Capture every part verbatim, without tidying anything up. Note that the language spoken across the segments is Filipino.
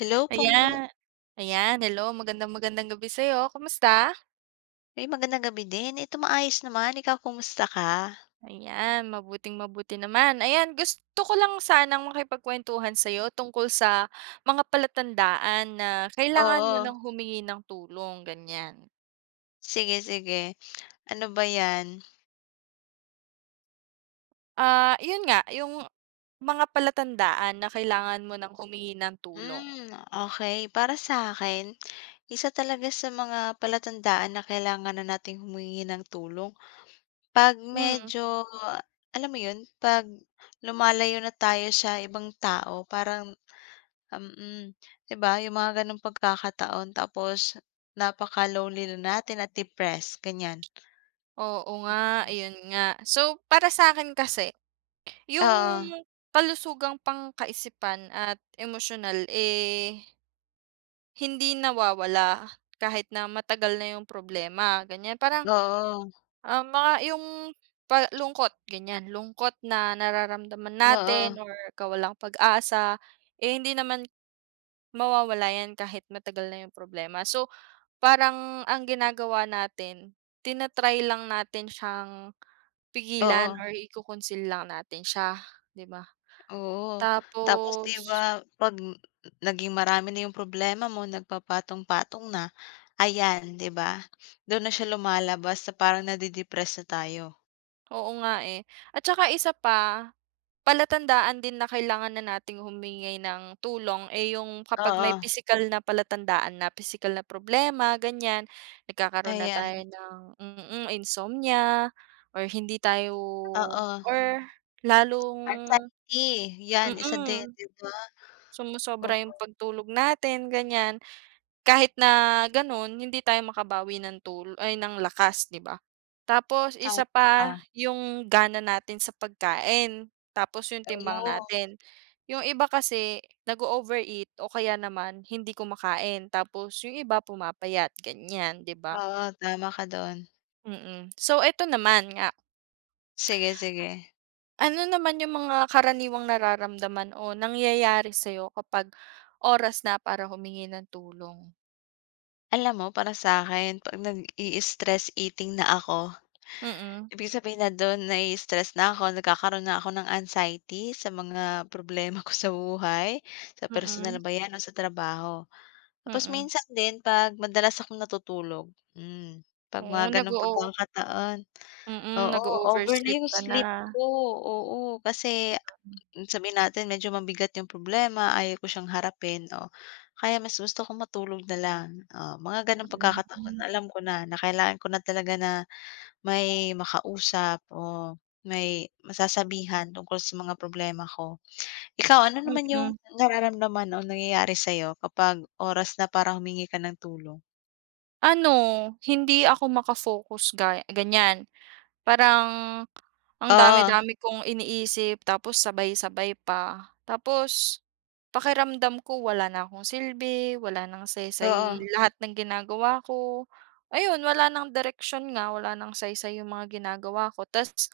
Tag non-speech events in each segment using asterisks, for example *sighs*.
Hello po. Ayan. Ayan, hello, magandang magandang gabi sa'yo, kumusta? Ay, magandang gabi din. Ito maayos naman, ikaw kumusta ka? Ayan, mabuting mabuti naman. Ayan, gusto ko lang sanang makipagkuwentuhan sa'yo tungkol sa mga palatandaan na kailangan mo Oo, ng humingi ng tulong, ganyan. sige, sige. Ano ba 'yan? Ah, yun nga, yung mga palatandaan na kailangan mo ng humingi ng tulong. Hmm, okay. Para sa akin, isa talaga sa mga palatandaan na kailangan na nating humingi ng tulong 'pag Hmm, medyo, alam mo 'yun, 'pag lumalayo na tayo sa ibang tao parang um, mm, 'di ba, yung mga gano'ng pagkakataon tapos napaka-lonely na natin at depressed, ganiyan. oo nga, ayun nga. So, para sa akin kasi yung Oo, kalusugang pangkaisipan at emosyonal, eh, hindi nawawala kahit na matagal na yung problema, ganyan. Parang, oo. ah, mga yung pa lungkot, ganyan. Lungkot na nararamdaman Oo, natin or kawalang pag-asa, eh, hindi naman mawawala yan kahit matagal na yung problema. So, parang ang ginagawa natin, tinatry lang natin siyang oo, pigilan or iko lang natin siya, 'di ba? oo. Tapos 'di Tapos ba 'pag naging marami na yung problema mo, nagpapatong-patong na, ayan 'di ba, dun na siya lumalabas sa parang nade-depress na tayo. oo nga, eh. At saka isa pa, palatandaan din na kailangan na nating humingi ng tulong, eh, yung kapag may Oo, physical na palatandaan na physical na problema, ganyan. Nagkakaroon na tayo ayan, ng mm, mm, insomnia or hindi tayo oo. or lalong Anxiety, 'yan isa din mm, 'di ba? Oo, sumosobra yung pagtulog natin, ganyan. Kahit na gano'n, hindi tayo makabawi ng tul ay ng lakas, 'di ba? Tapos tama isa pa, ka. yung gana natin sa pagkain, tapos yung timbang Oo, natin. Yung iba kasi nag-o-overeat o kaya naman hindi kumakain, tapos yung iba pumapayat, ganyan, 'di ba? oo, tama ka dun. Mm. So eto naman nga, Sige, sige. ano naman yung mga karaniwang nararamdaman o nangyayari sa'yo kapag oras na para humingi ng tulong? Alam mo, para sa akin 'pag nag-i-stress eating na ako, Mm, ibig sabihin na dun nai-stress na ako, nagkakaroon na ako ng anxiety sa mga problema ko sa buhay, sa personal mm, ba yan o sa trabaho. Tapos mm. minsan din 'pag madalas akong natutulog, hmm, 'pag Oo, mga ganong nag-o pagkakataon. Mm, Oo, over na nag-o-oversleep yung ka na. sleep ko, oo. Kasi sabihin natin medyo mabigat yung problema, ayaw ko siyang harapin, oh, kaya mas gusto ko matulog na lang. Oh, mga ganong pagkakataon Mm, alam ko na, na kailangan ko na talaga na may makausap o may masasabihan tungkol sa mga problema ko. Ikaw, ano naman yung mm. nararamdaman o nangyayari sa'yo kapag oras na para humingi ka ng tulong? Ano, hindi ako maka-focus ga ganyan. Parang ang Oo, dami-dami kong iniisip tapos sabay-sabay pa. Tapos pakiramdam ko wala na akong silbi, wala ng oo, saysay lahat ng ginagawa ko. Ayun, wala ng direksyon nga, wala ng saysay yung mga ginagawa ko. Tas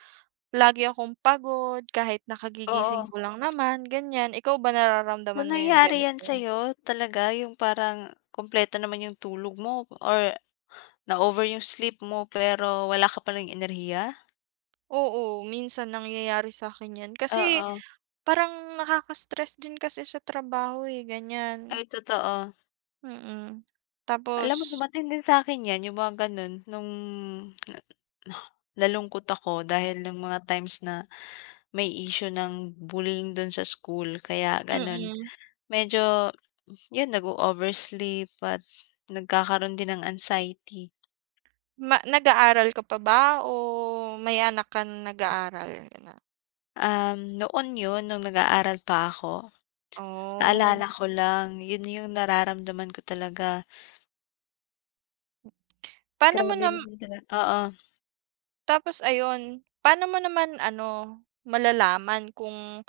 lagi akong pagod kahit na kagigising oo. ko lang naman, ganyan. Ikaw ba So, nararamdaman mo yung nangyari yan ganito? sa'yo talaga yung parang kumpleto naman yung tulog mo or na-over yung sleep mo pero wala ka palang enerhiya? Oo, minsan nangyayari sa'kin 'yan. Kasi Oo, parang nakaka-stress din kasi sa trabaho, eh, ganyan. ay totoo. Mm. Alam mo Tapos dumating din sa akin 'yan, yung mga gano'n nung *sighs* nalungkot ako dahil ng mga times na may issue ng bullying dun sa school kaya gano'n. mm. Medyo yun nag oversleep at nagkakaroon din ng anxiety. Ma nag-aaral ka pa ba o may anak ka na nag-aaral ka na? Um, noon yun nung nag-aaral pa ako, Oh. naalala ko lang yun yung nararamdaman ko talaga. Paano mo Grabe nam naman tala oo, Tapos ayun, paano mo naman ano, malalaman kung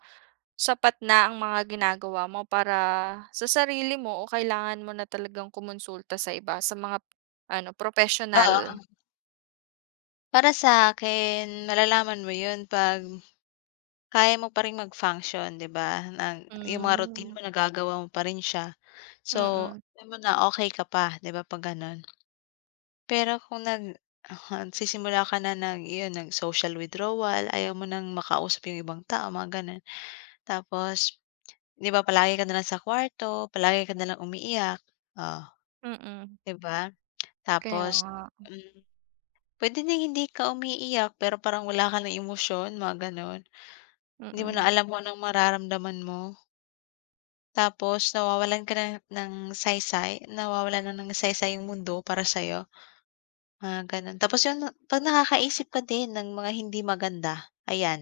sapat na ang mga ginagawa mo para sa sarili mo o kailangan mo na talagang kumonsulta sa iba, sa mga ano, professional? oo. Para sa akin malalaman mo yun 'pag kaya mo pa ring mag-function 'di ba, na yung mga routine Hmm. mo nagagawa mo pa rin siya. So, Mm. alam mo na okey ka pa 'di ba 'pag gano'n. Pero kung nag *laughs* nagsisimula ka na ng iyon nag-social withdrawal, ayaw mo nang makausap yung ibang tao mga gano'n. Tapos 'di ba palagi ka na lang sa kwarto, palagi ka na lang umiiyak, oh Mm. 'di ba? Kaya Tapos, nga. hmm, puwede ding hindi ka umiiyak pero parang wala ka ng emosyon mga gano'n. Hindi mo na Mm. alam kung anong mararamdaman mo. Tapos nawawalan ka na ng saysay, nawawalan na ng saysay yung mundo para sa'yo, mga gano'n. Tapos yun 'pag nakakaisip ka din ng mga hindi maganda, ayan,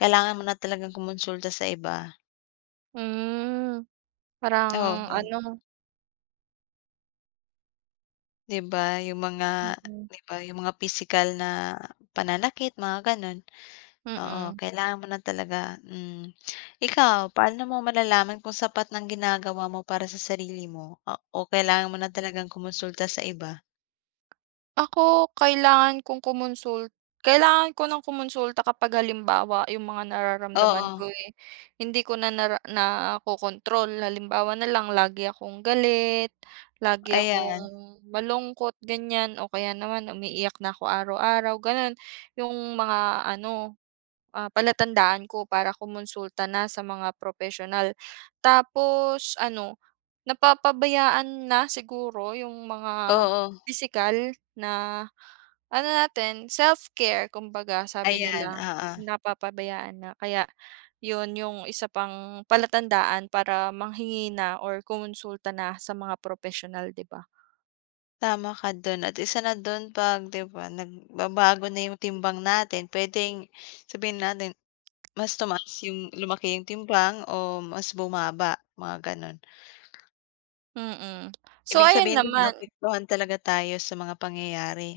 kailangan mo na talagang kumonsulta sa iba. Hmm. Parang Oo, ano 'di ba yung mga mm. 'di ba yung mga physical na pananakit, mga gano'n. Oo, Mm. kailangan mo na talaga, hmm. Ikaw, paano mo malalaman kung sapat ng ginagawa mo para sa sarili mo o o kailangan mo na talagang kumonsulta sa iba? Ako, kailangan kong kumonsul kailangan ko ng kumonsulta kapag halimbawa yung mga nararamdaman Oo, ko, eh, hindi ko na nara nakokontrol. Halimbawa na lang lagi akong galit, lagi akong ayan. malungkot, ganyan o kaya naman umiiyak na ako araw-araw, gano'n. Yung mga ano, ah, palatandaan ko para kumonsulta na sa mga propesyonal. Tapos ano, napapabayaan na siguro yung mga Oo, pisikal. Na ano natin, self-care kumbaga sabi ayan, nila, oo. napapabayaan na kaya yun yung isa pang palatandaan para manghingi na or kumonsulta na sa mga professional, 'di ba? Tama ka dun at isa na dun 'pag 'di ba nagbabago na yung timbang natin, puwedeng sabihin natin mas tumaas yung lumaki yung timbang o mas bumaba, mga gano'n. Mm. So Ibig ayun sabihin din naman naapektuhan talaga tayo sa mga pangyayari.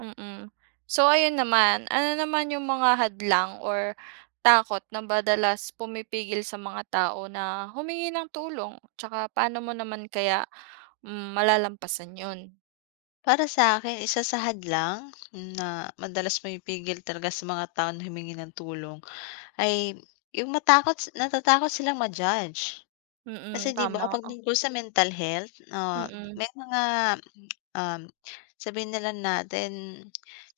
mm. So ayun naman, ano naman yung mga hadlang or takot na madalas pumipigil sa mga tao na humingi ng tulong? Tsaka paano mo naman kaya, hmm, malalampasan yun? Para sa'kin isa sa hadlang na madalas pumipigil talaga sa mga tao na humingi ng tulong ay yung matakot natatakot silang ma-judge. Kasi Mm, 'di ba, tama, 'pag tungkol sa mental health, ah, mm, may mga, um, sabihin na lang natin,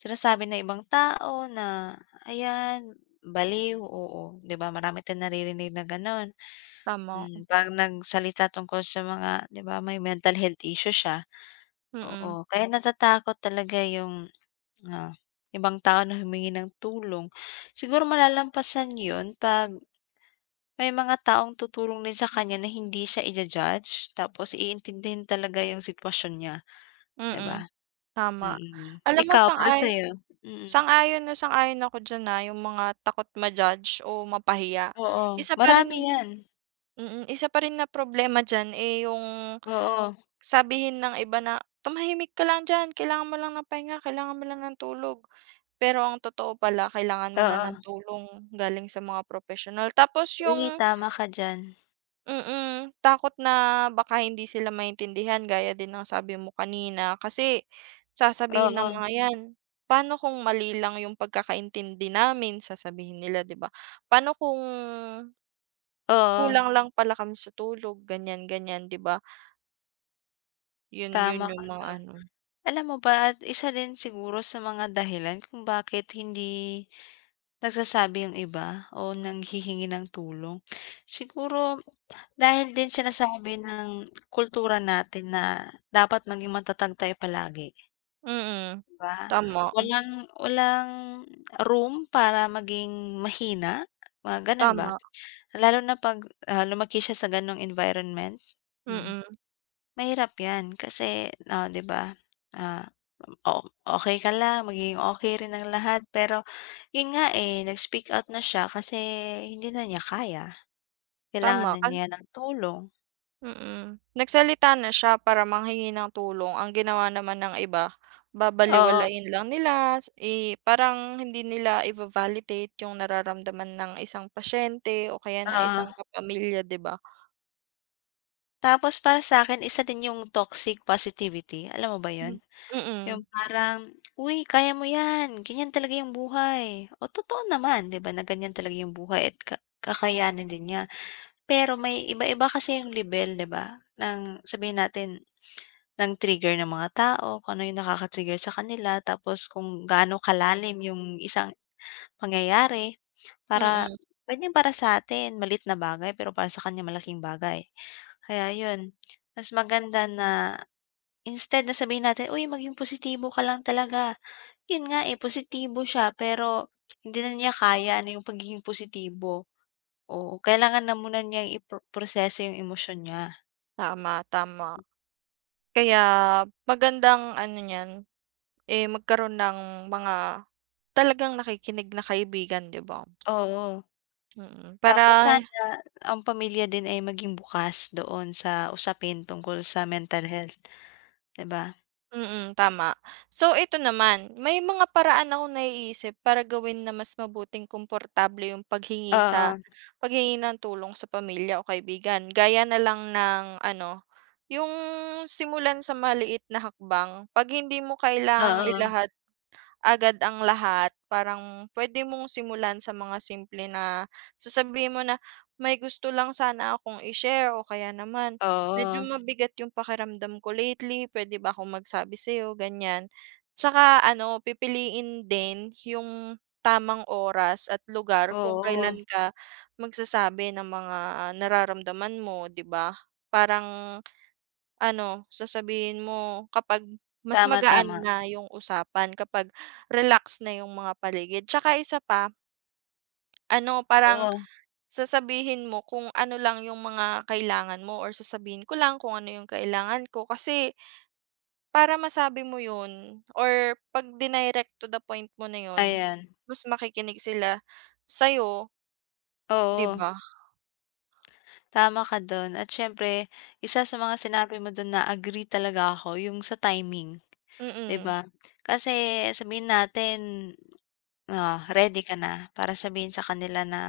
sinasabi ng ibang tao na, "Ayan, baliw." Oo, 'di ba, marami tayong naririnig na gano'n. tama. Hmm, 'pag nagsalita tungkol sa mga 'di ba, may mental health issue siya, Mm, oo. Kaya natatakot talaga yung, ah, ibang tao na humingi ng tulong. Siguro malalampasan 'yun 'pag may mga taong tutulong din sa kanya na hindi siya ija-judge, tapos iintindihin talaga yung sitwasyon niya, 'di ba? mm, tama. Mm. Alam mo, Ikaw, para sang-ay sa'yo? Mm. sang-ayon na sang-ayon ako diyan, ah, yung mga takot ma-judge o mapahiya. Oo, Isa pa rin marami 'yan. Mm, isa pa rin na problema diyan, eh, yung Oo, sabihin ng iba na, "Tumahimik ka lang diyan, kailangan mo lang ng pahinga, kailangan mo lang ng tulog." Pero ang totoo pala, kailangan mo na oo. ng tulong galing sa mga propesyonal. Tapos Uy, yung tama ka diyan. Mm, takot na baka hindi sila maintindihan gaya din ng sabi mo kanina kasi sasabihin ng Oo, mga 'yan, "Paano kung mali lang yung pagkakaintindi namin?" Sasabihin nila, 'di ba? "Paano kung oo, kulang lang pala kami sa tulog?" Ganyan, ganyan, 'di ba? Yun tama yun yung ka mga do'n. ano. Alam mo ba, at isa din siguro sa mga dahilan kung bakit hindi nagsasabi yung iba o nanghihingi ng tulong, siguro dahil din sinasabi ng kultura natin na dapat maging matatag tayo palagi, Mm, 'di ba? tama, Walang walang room para maging mahina, mga gano'n ba? tama, Lalo na 'pag, ah, lumaki siya sa gano'ng environment, hmm, mm, mahirap 'yan kasi, oh, 'di ba, ah, o okey ka lang, magiging okey rin ang lahat pero 'yun nga, eh, nag-speak out na siya kasi hindi na niya kaya. Kailangan tama. na niya ng tulong. Mm. Nagsalita na siya para manghingi ng tulong, ang ginawa naman ng iba, Oo. babalewalain lang nila, s- eh, parang hindi nila iva-validate yung nararamdaman ng isang pasyente o kaya ng Oo, isang kapamilya, 'di ba? tapos para sa akin, isa din yung toxic positivity, alam mo ba yun? Mm, Yung mm, parang, "Uy kaya mo yan, ganyan talaga yung buhay." O totoo naman 'di ba na ganyan talaga yung buhay at ka kakayanin din niya. Pero may iba-iba kasi yung lebel 'di ba ng sabihin natin ng trigger ng mga tao, kung ano yung nakaka-trigger sa kanila, tapos kung gaano kalalim yung isang pangyayari para mm. puwedeng para sa atin malit na bagay pero para sa kanya malaking bagay. Kaya yun, mas maganda na instead na sabihin natin, "Uy, maging positibo ka lang talaga." Yun nga, eh, positibo siya pero hindi na niya kaya na yung pagiging positibo. Oo, kailangan na muna niyang ipro proseso yung emosyon niya. Tama, tama. Kaya magandang ano niyan, eh, magkaroon ng mga talagang nakikinig na kaibigan, 'di ba? Oo, Mm, tapos para sana ang pamilya din ay maging bukas doon sa usapin tungkol sa mental health, 'di ba? mm, tama. So ito naman, may mga paraan akong naiisip para gawin na mas mabuting komportable yung paghingi sa Oo, paghingi ng tulong sa pamilya o kaibigan. Gaya na lang ng ano, yung simulan sa maliit na hakbang. 'Pag hindi mo kailangang oo, ilahad agad ang lahat. Parang pwede mong simulan sa mga simple na sasabihin mo na, "May gusto lang sana akong i-share o kaya naman medyo oo, mabigat yung pakiramdam ko lately, pwede ba akong magsabi sa'yo?" Ganyan. Tsaka ano, pipiliin din yung tamang oras at lugar kung oo, kailan ka magsasabi ng mga nararamdaman mo, 'di ba? Parang ano, sasabihin mo kapag mas tama, magaan tama, na yung usapan kapag relax na yung mga paligid. Tsaka isa pa, ano, parang oo, sasabihin mo kung ano lang yung mga kailangan mo or sasabihin ko lang kung ano yung kailangan ko. Kasi para masabi mo yun or 'pag dinirect to the point mo na yun, ayan, mas makikinig sila sa'yo, 'di oo. ba? Tama ka dun at siyempre isa sa mga sinabi mo dun na agree talaga ako yung sa timing, 'di Mm, ba? Kasi sabihin natin, ah, ready ka na para sabihin sa kanila na,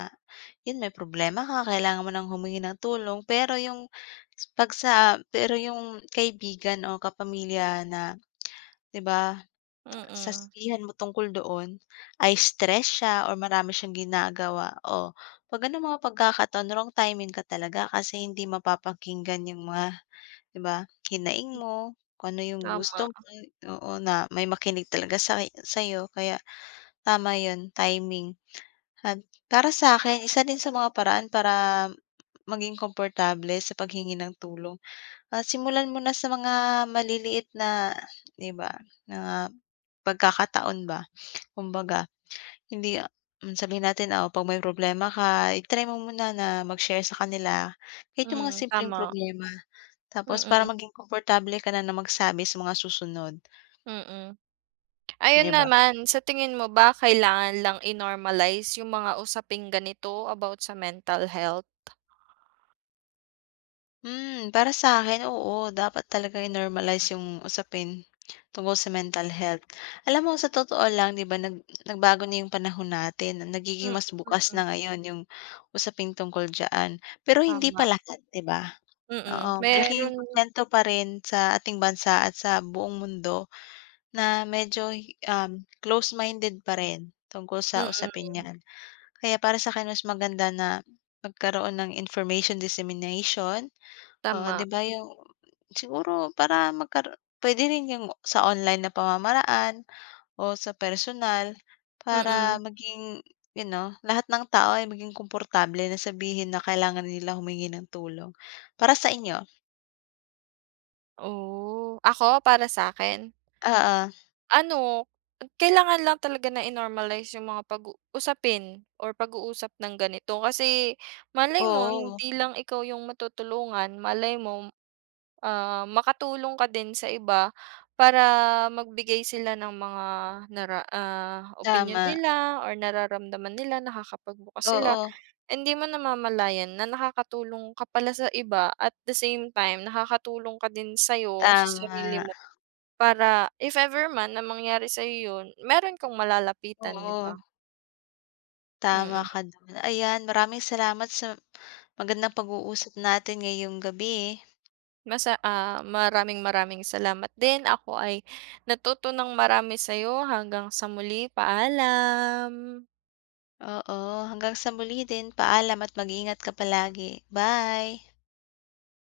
yun may problema ka, kailangan mo ng humingi ng tulong, pero yung 'pag sa pero yung kaibigan o kapamilya na, 'di ba? mm, Sasabihan mo tungkol doon ay stress siya or marami siyang ginagawa, o 'pag gano'ng mga pagkakataon wrong timing ka talaga kasi hindi mapapakinggan yung mga 'di ba, hinaing mo, kung ano yung tama. gusto mo, oo, na may makinig talaga sa sa'yo kaya tama yun, timing. At para sa akin isa din sa mga paraan para maging komportable sa paghingi ng tulong, ah, simulan mo na sa mga maliliit na 'di ba, mga pagkakataon ba. Kumbaga, hindi hmm, sabihin natin, ah, 'pag may problema ka, i-try mo muna na mag-share sa kanila kahit yung mga Hmm, simpleng tama. problema. Tapos para Mm, maging komportable ka na na magsabi sa mga susunod, mm. Ayun 'di ba? naman, sa tingin mo ba kailangan lang i-normalize yung mga usaping ganito about sa mental health? Hmm, para sa akin oo, dapat talaga i-normalize yung usapin tungkol sa mental health. Alam mo sa totoo lang, 'di ba, nag nagbago na yung panahon natin, nagiging Hmm, mas bukas na mm, ngayon yung usapin tungkol diyan, pero hindi tama, pa lahat, 'di ba? mm. Oo, malaking Meron porsyento pa rin sa ating bansa at sa buong mundo na medyo, um, close-minded pa rin tungkol sa mm, usaping 'yan. Kaya para sa'kin mas maganda na magkaroon ng information dissemination, oo, 'di tama, ba, yung siguro para magkaro puwede rin yung sa online na pamamaraan o sa personal mm. para maging, you know, lahat ng tao ay maging komportable na sabihin na kailangan nila humingi ng tulong. Para sa inyo? Oh, ako para sa'kin, Oo. ano, kailangan lang talaga na i-normalize yung mga pag-u usapin or pag-uusap ng ganito kasi malay mo Oo, hindi lang ikaw yung matutulungan, malay mo, ah, makatulong ka din sa iba para magbigay sila ng mga nara ah, opinyon tama. nila or nararamdaman nila, nakakapagbukas sila. Oo, Hindi mo namamalayan na nakakatulong ka pala sa iba at the same time nakakatulong ka din sa'yo, sa sarili tama. mo para if ever man na mangyari sa'yo yun, meron kang malalapitan, 'di ba? Oo, tama Mm. ka dun. Ayan, maraming salamat sa magandang pag-uusap natin ngayong gabi. Masa ah, maraming maraming salamat din. Ako ay natuto ng marami sa'yo. Hanggang sa muli, paalam. Oo, hanggang sa muli din. Paalam at mag-ingat ka palagi. Bye.